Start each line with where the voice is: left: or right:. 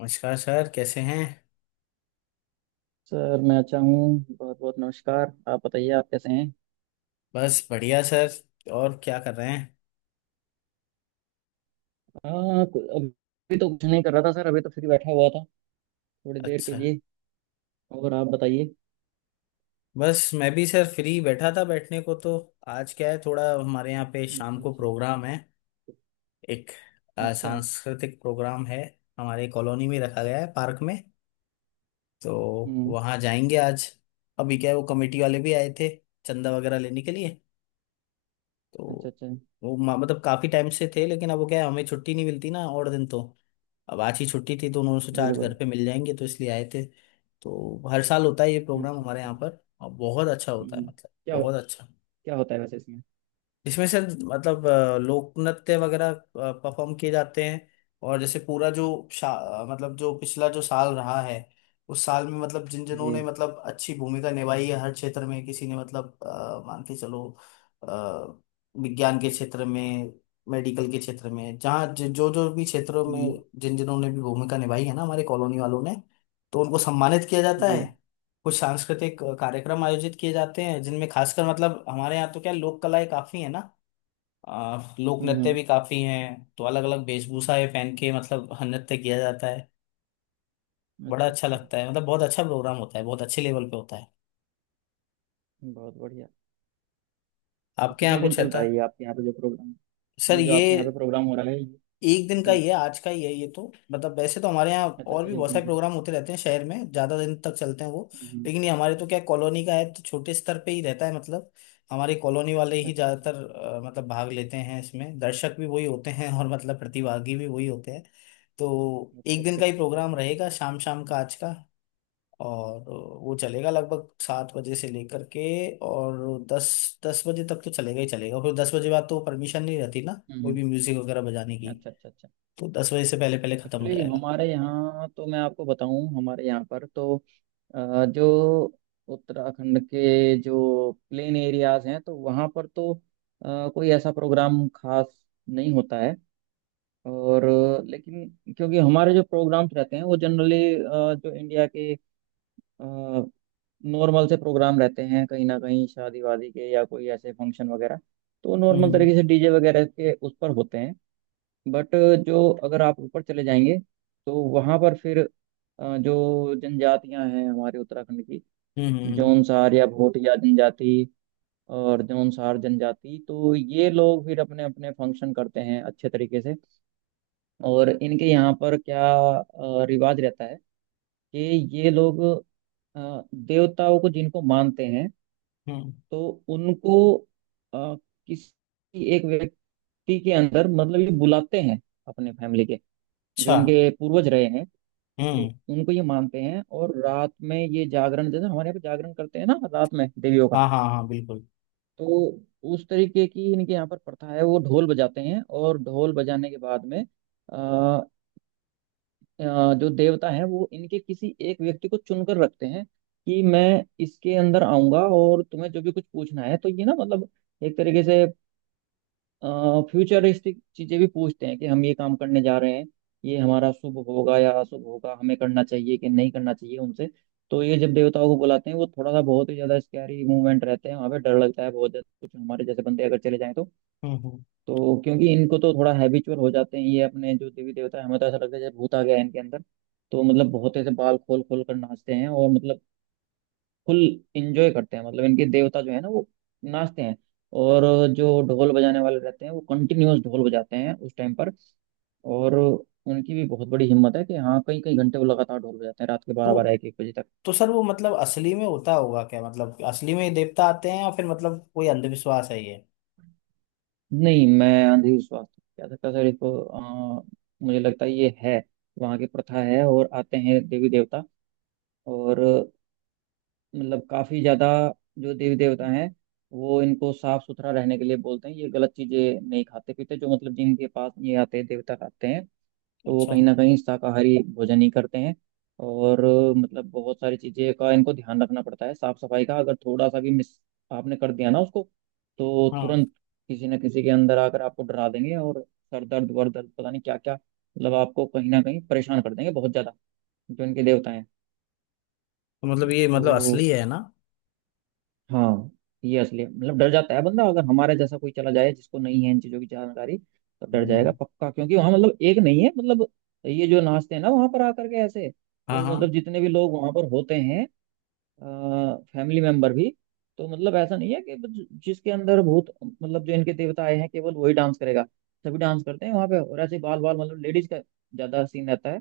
left: नमस्कार सर, कैसे हैं।
right: सर मैं अच्छा हूँ। बहुत बहुत नमस्कार। आप बताइए, आप कैसे हैं।
left: बस बढ़िया सर। और क्या कर रहे हैं?
right: हाँ, अभी तो कुछ नहीं कर रहा था सर, अभी तो फ्री बैठा हुआ था थोड़ी देर के
left: अच्छा।
right: लिए। और आप बताइए।
left: बस मैं भी सर फ्री बैठा था बैठने को तो। आज क्या है, थोड़ा हमारे यहाँ पे शाम
right: अच्छा
left: को
right: अच्छा।
left: प्रोग्राम है। एक
right: अच्छा।
left: सांस्कृतिक प्रोग्राम है, हमारे कॉलोनी में रखा गया है, पार्क में। तो
right: हम्म।
left: वहाँ जाएंगे आज। अभी क्या है, वो कमेटी वाले भी आए थे, चंदा वगैरह लेने के लिए।
right: अच्छा
left: तो
right: अच्छा।
left: वो मतलब काफी टाइम से थे, लेकिन अब वो क्या है, हमें छुट्टी नहीं मिलती ना और दिन तो। अब आज ही छुट्टी थी, तो उन्होंने सोचा आज घर
right: बिल्कुल।
left: पे मिल जाएंगे, तो इसलिए आए थे। तो हर साल होता है ये प्रोग्राम
right: अच्छा
left: हमारे
right: अच्छा।
left: यहाँ पर, और बहुत अच्छा होता है,
right: हम्म।
left: मतलब
right: क्या?
left: बहुत
right: क्या
left: अच्छा।
right: होता है वैसे इसमें?
left: इसमें से मतलब लोक नृत्य वगैरह परफॉर्म किए जाते हैं, और जैसे पूरा जो मतलब जो पिछला जो साल रहा है, उस साल में मतलब जिन जिनों
right: जी।
left: ने मतलब अच्छी भूमिका निभाई है हर क्षेत्र में, किसी ने मतलब मान के चलो, अ, विज्ञान के क्षेत्र में, मेडिकल के क्षेत्र में, जहाँ जो जो भी क्षेत्रों
right: हम्म।
left: में जिन जिनों ने भी भूमिका निभाई है ना हमारे कॉलोनी वालों ने, तो उनको सम्मानित किया जाता
right: जी।
left: है। कुछ सांस्कृतिक कार्यक्रम आयोजित किए जाते हैं, जिनमें खासकर मतलब हमारे यहाँ तो क्या लोक कलाएं काफी है ना, लोक
right: हम्म
left: नृत्य
right: हम्म,
left: भी काफी हैं, तो अलग अलग वेशभूषा ये पहन के मतलब नृत्य किया जाता है। बड़ा
right: अच्छा
left: अच्छा
right: अच्छा।
left: लगता है, मतलब बहुत अच्छा प्रोग्राम होता है, बहुत अच्छे लेवल पे होता है।
right: बहुत बढ़िया। तो
left: आपके यहाँ
right: कितने दिन
left: कुछ है
right: चलता
left: था?
right: है ये आपके यहाँ पे जो प्रोग्राम?
left: सर
right: ये जो
left: ये
right: आपके यहाँ पे प्रोग्राम हो रहा है ये-?
left: एक दिन का
right: जी।
left: ही है, आज का ही है ये तो, मतलब वैसे तो हमारे यहाँ
right: अच्छा
left: और
right: अच्छा,
left: भी
right: एक
left: बहुत
right: दिन
left: सारे
right: के लिए।
left: प्रोग्राम होते रहते हैं शहर में, ज्यादा दिन तक चलते हैं वो।
right: हम्म हम्म,
left: लेकिन ये हमारे तो क्या कॉलोनी का है तो छोटे स्तर पे ही रहता है मतलब। हमारे कॉलोनी वाले ही
right: अच्छा अच्छा
left: ज्यादातर मतलब भाग लेते हैं इसमें, दर्शक भी वही होते हैं और मतलब प्रतिभागी भी वही होते हैं। तो
right: अच्छा।
left: एक दिन
right: अच्छा
left: का ही
right: अच्छा, बहुत
left: प्रोग्राम
right: बढ़िया।
left: रहेगा, शाम शाम का, आज का। और वो चलेगा लगभग 7 बजे से लेकर के, और दस 10 बजे तक तो चलेगा ही चलेगा, फिर 10 बजे बाद तो परमिशन नहीं रहती ना,
right: हम्म
left: कोई
right: हम्म।
left: भी म्यूजिक वगैरह बजाने की।
right: अच्छा अच्छा अच्छा।
left: तो 10 बजे से पहले पहले खत्म हो
right: एक्चुअली
left: जाएगा।
right: हमारे यहाँ तो, मैं आपको बताऊं, हमारे यहाँ पर तो जो उत्तराखंड के जो प्लेन एरियाज हैं तो वहाँ पर तो कोई ऐसा प्रोग्राम खास नहीं होता है। और लेकिन क्योंकि हमारे जो प्रोग्राम्स रहते हैं वो जनरली जो इंडिया के नॉर्मल से प्रोग्राम रहते हैं, कहीं ना कहीं शादी वादी के या कोई ऐसे फंक्शन वगैरह, तो नॉर्मल
left: हम्म।
right: तरीके से डीजे वगैरह के उस पर होते हैं। बट जो अगर आप ऊपर चले जाएंगे तो वहाँ पर फिर जो जनजातियां हैं हमारे उत्तराखंड की,
left: हम्म। हम्म।
right: जौनसार या भोटिया जनजाति और जौनसार जनजाति, तो ये लोग फिर अपने अपने फंक्शन करते हैं अच्छे तरीके से। और इनके यहाँ पर क्या रिवाज रहता है कि ये लोग देवताओं को जिनको मानते हैं,
left: हम्म,
right: तो उनको अ, किसी एक व्यक्ति के अंदर मतलब ये बुलाते हैं, अपने फैमिली के जो
left: अच्छा।
right: इनके पूर्वज रहे हैं
left: हम्म।
right: उनको ये मानते हैं। और रात में ये जागरण, जैसे हमारे यहाँ पे जागरण करते हैं ना रात में देवियों का,
left: हाँ, हाँ, हाँ, बिल्कुल।
right: तो उस तरीके की इनके यहाँ पर प्रथा है। वो ढोल बजाते हैं और ढोल बजाने के बाद में अ, जो देवता है वो इनके किसी एक व्यक्ति को चुनकर रखते हैं कि मैं इसके अंदर आऊंगा और तुम्हें जो भी कुछ पूछना है तो ये ना मतलब एक तरीके से फ्यूचरिस्टिक चीजें भी पूछते हैं कि हम ये काम करने जा रहे हैं, ये हमारा शुभ होगा या अशुभ होगा, हमें करना चाहिए कि नहीं करना चाहिए उनसे। तो ये जब देवताओं को बुलाते हैं वो थोड़ा सा, बहुत ही ज्यादा स्कैरी मूवमेंट रहते हैं, वहाँ पे डर लगता है बहुत ज्यादा, कुछ हमारे जैसे बंदे अगर चले जाएं तो।
left: हम्म। हम्म।
right: तो क्योंकि इनको तो थोड़ा हैबिचुअल हो जाते हैं ये, अपने जो देवी देवता है, हमें तो ऐसा लगता है जैसे भूत आ गया है इनके अंदर। तो मतलब बहुत ऐसे बाल खोल खोल कर नाचते हैं और मतलब फुल इंजॉय करते हैं, मतलब इनके देवता जो है ना वो नाचते हैं। और जो ढोल बजाने वाले रहते हैं वो कंटिन्यूअस ढोल बजाते हैं उस टाइम पर। और उनकी भी बहुत बड़ी हिम्मत है कि हाँ, कई कई घंटे वो लगातार ढोल बजाते हैं, रात के बारह बारह
left: तो
right: एक एक बजे तक।
left: तो सर वो मतलब असली में होता होगा क्या, मतलब असली में ये देवता आते हैं, या फिर मतलब कोई अंधविश्वास है ये?
right: नहीं, मैं अंधविश्वास नहीं कह सकता सर इसको। अ, मुझे लगता है ये है वहाँ की प्रथा है और आते हैं देवी देवता। और मतलब काफी ज्यादा जो देवी देवता हैं वो इनको साफ सुथरा रहने के लिए बोलते हैं। ये गलत चीजें नहीं खाते पीते, जो मतलब जिनके पास ये आते हैं, देवता आते हैं, तो वो
left: अच्छा।
right: कहीं ना कहीं शाकाहारी भोजन ही करते हैं। और मतलब बहुत सारी चीजें का इनको ध्यान रखना पड़ता है साफ सफाई का। अगर थोड़ा सा भी मिस आपने कर दिया ना उसको तो
left: हाँ।
right: तुरंत किसी न किसी के अंदर आकर आपको डरा देंगे। और सर दर्द वर दर्द पता नहीं क्या क्या, मतलब आपको कहीं ना कहीं परेशान कर देंगे बहुत ज्यादा जो इनके देवता हैं।
left: तो मतलब ये
right: तो
left: मतलब असली है ना?
right: हाँ, ये असली है। मतलब डर जाता है बंदा, अगर हमारे जैसा कोई चला जाए जिसको नहीं है इन चीजों की जानकारी, तो डर जाएगा
left: हम्म।
right: पक्का। क्योंकि वहां मतलब एक नहीं है मतलब, ये जो नाचते हैं ना वहां पर आकर के ऐसे,
left: हाँ,
right: तो
left: हाँ।
right: मतलब जितने भी लोग वहां पर होते हैं फैमिली मेंबर भी, तो मतलब ऐसा नहीं है कि बस जिसके अंदर भूत, मतलब जो इनके देवता आए हैं केवल वही डांस करेगा। सभी डांस करते हैं वहां पे। और ऐसे बाल बाल, मतलब लेडीज का ज्यादा सीन रहता है,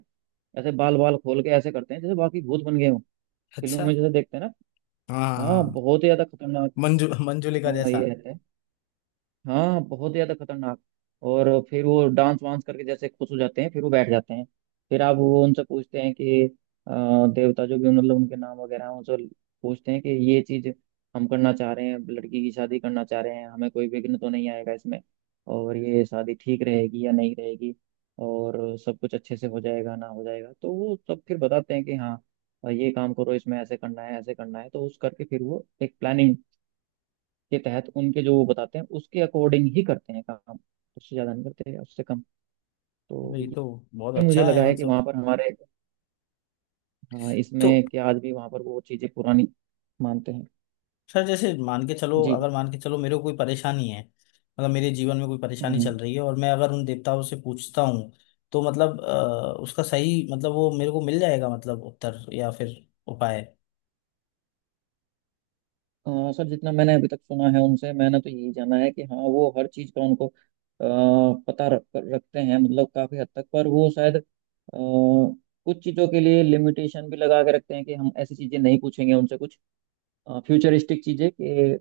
right: ऐसे बाल बाल खोल के ऐसे करते हैं जैसे बाकी भूत बन गए हों। फिल्मों
left: अच्छा।
right: में जैसे देखते हैं ना,
left: हाँ, हाँ,
right: हाँ
left: हाँ।
right: बहुत ही ज्यादा खतरनाक।
left: मंजू मंजुलिका
right: हाँ
left: जैसा।
right: ये रहता है। हाँ, बहुत ज्यादा खतरनाक। और फिर वो डांस वांस करके जैसे खुश हो जाते हैं, फिर वो बैठ जाते हैं। फिर आप वो उनसे पूछते हैं कि देवता जो भी मतलब उनके नाम वगैरह हैं उनसे पूछते हैं कि ये चीज हम करना चाह रहे हैं, लड़की की शादी करना चाह रहे हैं, हमें कोई विघ्न तो नहीं आएगा इसमें और ये शादी ठीक रहेगी या नहीं रहेगी और सब कुछ अच्छे से हो जाएगा ना हो जाएगा। तो वो सब फिर बताते हैं कि हाँ, ये काम करो, इसमें ऐसे करना है, ऐसे करना है। तो उस करके फिर वो एक प्लानिंग के तहत उनके जो वो बताते हैं उसके अकॉर्डिंग ही करते हैं काम, उससे ज्यादा नहीं करते या उससे कम। तो
left: अरे ये तो
right: ये
left: बहुत
right: मुझे
left: अच्छा
right: लगा
left: है
right: है कि
left: मतलब।
right: वहां पर हमारे, हाँ
left: तो
right: इसमें कि आज भी वहां पर वो चीजें पुरानी मानते हैं।
left: सर जैसे मान के चलो,
right: जी।
left: अगर मान के चलो मेरे को कोई परेशानी है, मतलब मेरे जीवन में कोई परेशानी
right: हम्म।
left: चल रही है, और मैं अगर उन देवताओं से पूछता हूँ, तो मतलब उसका सही मतलब वो मेरे को मिल जाएगा, मतलब उत्तर या फिर उपाय।
right: सर जितना मैंने अभी तक सुना है उनसे, मैंने तो यही जाना है कि हाँ, वो हर चीज का उनको पता रखते हैं, मतलब काफी हद तक। पर वो शायद कुछ चीजों के लिए लिमिटेशन भी लगा के रखते हैं कि हम ऐसी चीजें नहीं पूछेंगे उनसे। कुछ फ्यूचरिस्टिक चीजें कि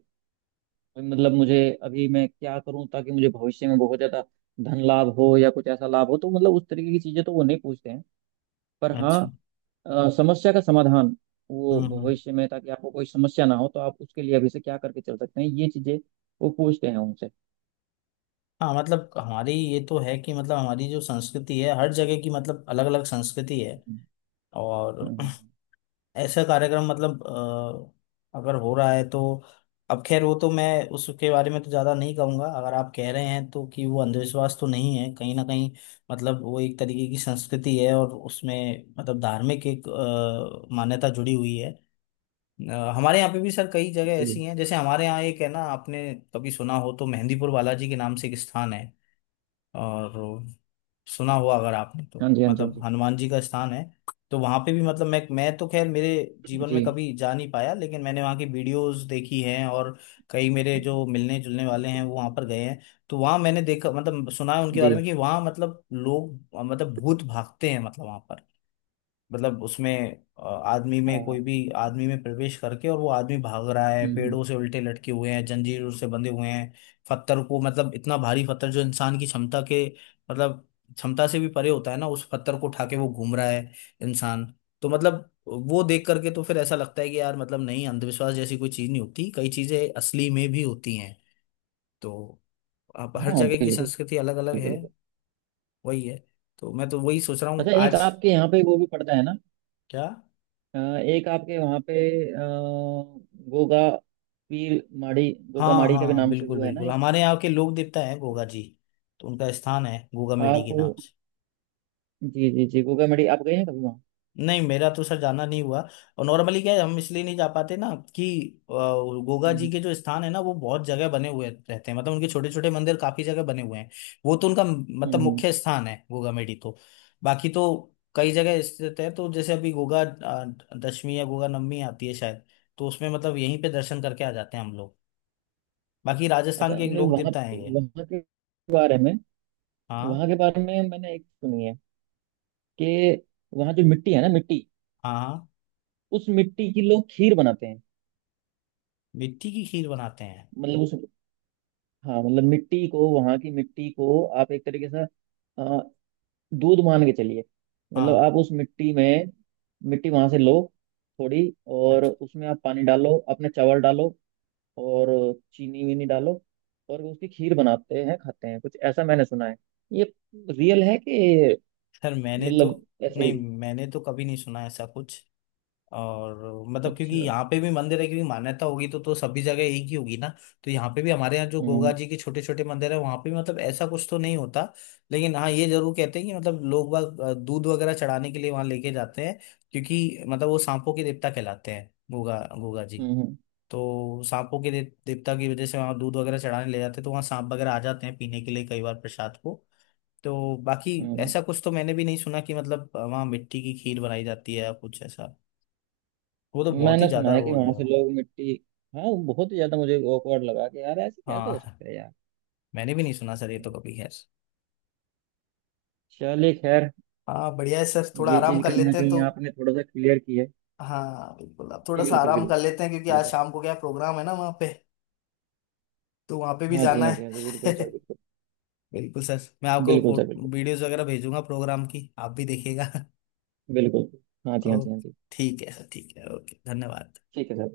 right: मतलब मुझे, अभी मैं क्या करूं ताकि मुझे भविष्य में बहुत ज्यादा धन लाभ हो या कुछ ऐसा लाभ हो, तो मतलब उस तरीके की चीजें तो वो नहीं पूछते हैं। पर हाँ,
left: अच्छा।
right: समस्या का समाधान, वो
left: हम्म, हम्म।
right: भविष्य में ताकि आपको कोई समस्या ना हो तो आप उसके लिए अभी से क्या करके चल सकते हैं, ये चीजें वो पूछते हैं उनसे।
left: हाँ मतलब हमारी ये तो है कि मतलब हमारी जो संस्कृति है हर जगह की, मतलब अलग अलग संस्कृति है।
right: हम्म,
left: और
right: हम्म,
left: ऐसा कार्यक्रम मतलब, अगर हो रहा है तो, अब खैर वो तो मैं उसके बारे में तो ज्यादा नहीं कहूंगा, अगर आप कह रहे हैं तो कि वो अंधविश्वास तो नहीं है कहीं ना कहीं। मतलब वो एक तरीके की संस्कृति है, और उसमें मतलब धार्मिक एक मान्यता जुड़ी हुई है। हमारे यहाँ पे भी सर कई जगह ऐसी
right: जी।
left: हैं, जैसे हमारे यहाँ एक है ना, आपने कभी सुना हो तो मेहंदीपुर बालाजी के नाम से एक स्थान है, और सुना हुआ अगर आपने तो,
right: हाँ जी, हाँ जी, हाँ
left: मतलब
right: जी।
left: हनुमान जी का स्थान है। तो वहां पे भी मतलब मैं तो खैर मेरे जीवन में
right: जी
left: कभी जा नहीं पाया, लेकिन मैंने वहां की वीडियोस देखी हैं, और कई मेरे जो मिलने जुलने वाले हैं वो वहां पर गए हैं। तो वहां मैंने देखा, मतलब सुना है उनके
right: जी।
left: बारे में, कि वहां मतलब लोग मतलब भूत भागते हैं, मतलब वहां पर, मतलब उसमें आदमी
right: हाँ
left: में
right: हाँ
left: कोई
right: हाँ,
left: भी आदमी में प्रवेश करके, और वो आदमी भाग रहा है,
right: हम्म,
left: पेड़ों से उल्टे लटके हुए हैं, जंजीरों से बंधे हुए हैं। पत्थर को मतलब इतना भारी पत्थर जो इंसान की क्षमता के मतलब क्षमता से भी परे होता है ना, उस पत्थर को उठा के वो घूम रहा है, इंसान। तो मतलब वो देख करके तो फिर ऐसा लगता है कि यार मतलब नहीं, अंधविश्वास जैसी कोई चीज नहीं होती, कई चीजें असली में भी होती हैं। तो अब हर
right: हाँ,
left: जगह की
right: बिल्कुल।
left: संस्कृति अलग अलग है,
right: बिल्कुल।
left: वही है। तो मैं तो वही सोच रहा हूँ
right: अच्छा, एक
left: आज।
right: आपके यहाँ पे वो भी पड़ता है ना,
left: क्या?
right: एक आपके वहाँ पे अ, गोगा पीर माड़ी, गोगा
left: हाँ,
right: माड़ी का भी
left: हाँ,
right: नाम से
left: बिल्कुल,
right: वो है ना
left: बिल्कुल,
right: एक।
left: हमारे यहाँ के लोक देवता है गोगा जी। तो उनका स्थान है गोगा मेडी
right: आप,
left: के नाम से।
right: जी जी जी, गोगा माड़ी आप गए हैं कभी वहाँ?
left: नहीं मेरा तो सर जाना नहीं हुआ, और नॉर्मली क्या है, हम इसलिए नहीं जा पाते ना, कि अ, गोगा जी
right: हम्म
left: के जो स्थान है ना वो बहुत जगह बने हुए रहते हैं, मतलब उनके छोटे छोटे मंदिर काफी जगह बने हुए हैं। वो तो उनका
right: हम्म
left: मतलब
right: हम्म।
left: मुख्य स्थान है गोगा मेडी, तो बाकी तो कई जगह स्थित है। तो जैसे अभी गोगा दशमी या गोगा नवमी आती है शायद, तो उसमें मतलब यहीं पे दर्शन करके आ जाते हैं हम लोग। बाकी
right: अच्छा,
left: राजस्थान के एक
right: नहीं
left: लोक
right: वहाँ,
left: देवता है ये।
right: वहाँ के बारे में, वहाँ
left: हाँ,
right: के बारे में मैंने एक सुनी है कि वहाँ जो मिट्टी है ना, मिट्टी,
left: हाँ, हाँ।
right: उस मिट्टी की लोग खीर बनाते हैं।
left: मिट्टी की खीर बनाते हैं?
right: मतलब उस, हाँ मतलब मिट्टी को, वहाँ की मिट्टी को आप एक तरीके से दूध मान के चलिए। मतलब आप
left: हाँ।
right: उस मिट्टी में, मिट्टी वहां से लो थोड़ी और उसमें आप पानी डालो, अपने चावल डालो और चीनी वीनी डालो और उसकी खीर बनाते हैं, खाते हैं। कुछ ऐसा मैंने सुना है, ये रियल है कि
left: सर मैंने तो,
right: मतलब ऐसे
left: नहीं
right: ही?
left: मैंने तो कभी नहीं सुना ऐसा कुछ, और मतलब क्योंकि
right: अच्छा।
left: यहाँ पे भी मंदिर है, क्योंकि मान्यता होगी तो सभी जगह एक ही होगी ना। तो यहाँ पे भी हमारे यहाँ जो गोगा
right: हम्म
left: जी के छोटे छोटे मंदिर है, वहाँ पे भी मतलब ऐसा कुछ तो नहीं होता। लेकिन हाँ ये जरूर कहते हैं कि मतलब लोग बाग दूध वगैरह चढ़ाने के लिए वहाँ लेके जाते हैं, क्योंकि मतलब वो सांपों के देवता कहलाते हैं, गोगा गोगा जी।
right: हम्म हम्म
left: तो सांपों के देवता की वजह से वहाँ दूध वगैरह चढ़ाने ले जाते हैं, तो वहाँ सांप वगैरह आ जाते हैं पीने के लिए, कई बार प्रसाद को। तो बाकी
right: हम्म।
left: ऐसा कुछ तो मैंने भी नहीं सुना कि मतलब वहाँ मिट्टी की खीर बनाई जाती है या कुछ ऐसा, वो तो बहुत ही
right: मैंने सुना
left: ज्यादा
right: है
left: वो
right: कि
left: हो
right: वहां से
left: जाएगा।
right: लोग मिट्टी, हाँ वो बहुत ही ज्यादा मुझे awkward लगा कि यार ऐसे कैसे हो
left: हाँ
right: सकता है यार।
left: मैंने भी नहीं सुना सर, ये तो कभी, खैर।
right: चलिए खैर,
left: हाँ बढ़िया है सर, थोड़ा
right: ये
left: आराम
right: चीज
left: कर
right: कहीं ना
left: लेते हैं
right: कहीं
left: तो।
right: आपने थोड़ा सा क्लियर की है।
left: हाँ बिल्कुल, आप थोड़ा
right: जी
left: सा
right: बिल्कुल।
left: आराम
right: बिल्कुल।
left: कर लेते हैं, क्योंकि आज शाम को क्या प्रोग्राम है ना वहाँ पे, तो वहाँ पे भी
right: हाँ जी,
left: जाना
right: हाँ जी, हाँ जी
left: है।
right: बिल्कुल सर बिल्कुल।
left: बिल्कुल सर, मैं आपको
right: बिल्कुल सर
left: फोटो
right: बिल्कुल।
left: वीडियोस वगैरह भेजूंगा प्रोग्राम की, आप भी देखिएगा।
right: बिल्कुल। हाँ जी, हाँ
left: ओ।
right: जी, हाँ जी।
left: ठीक है सर, ठीक है, ओके, धन्यवाद।
right: ठीक है सर।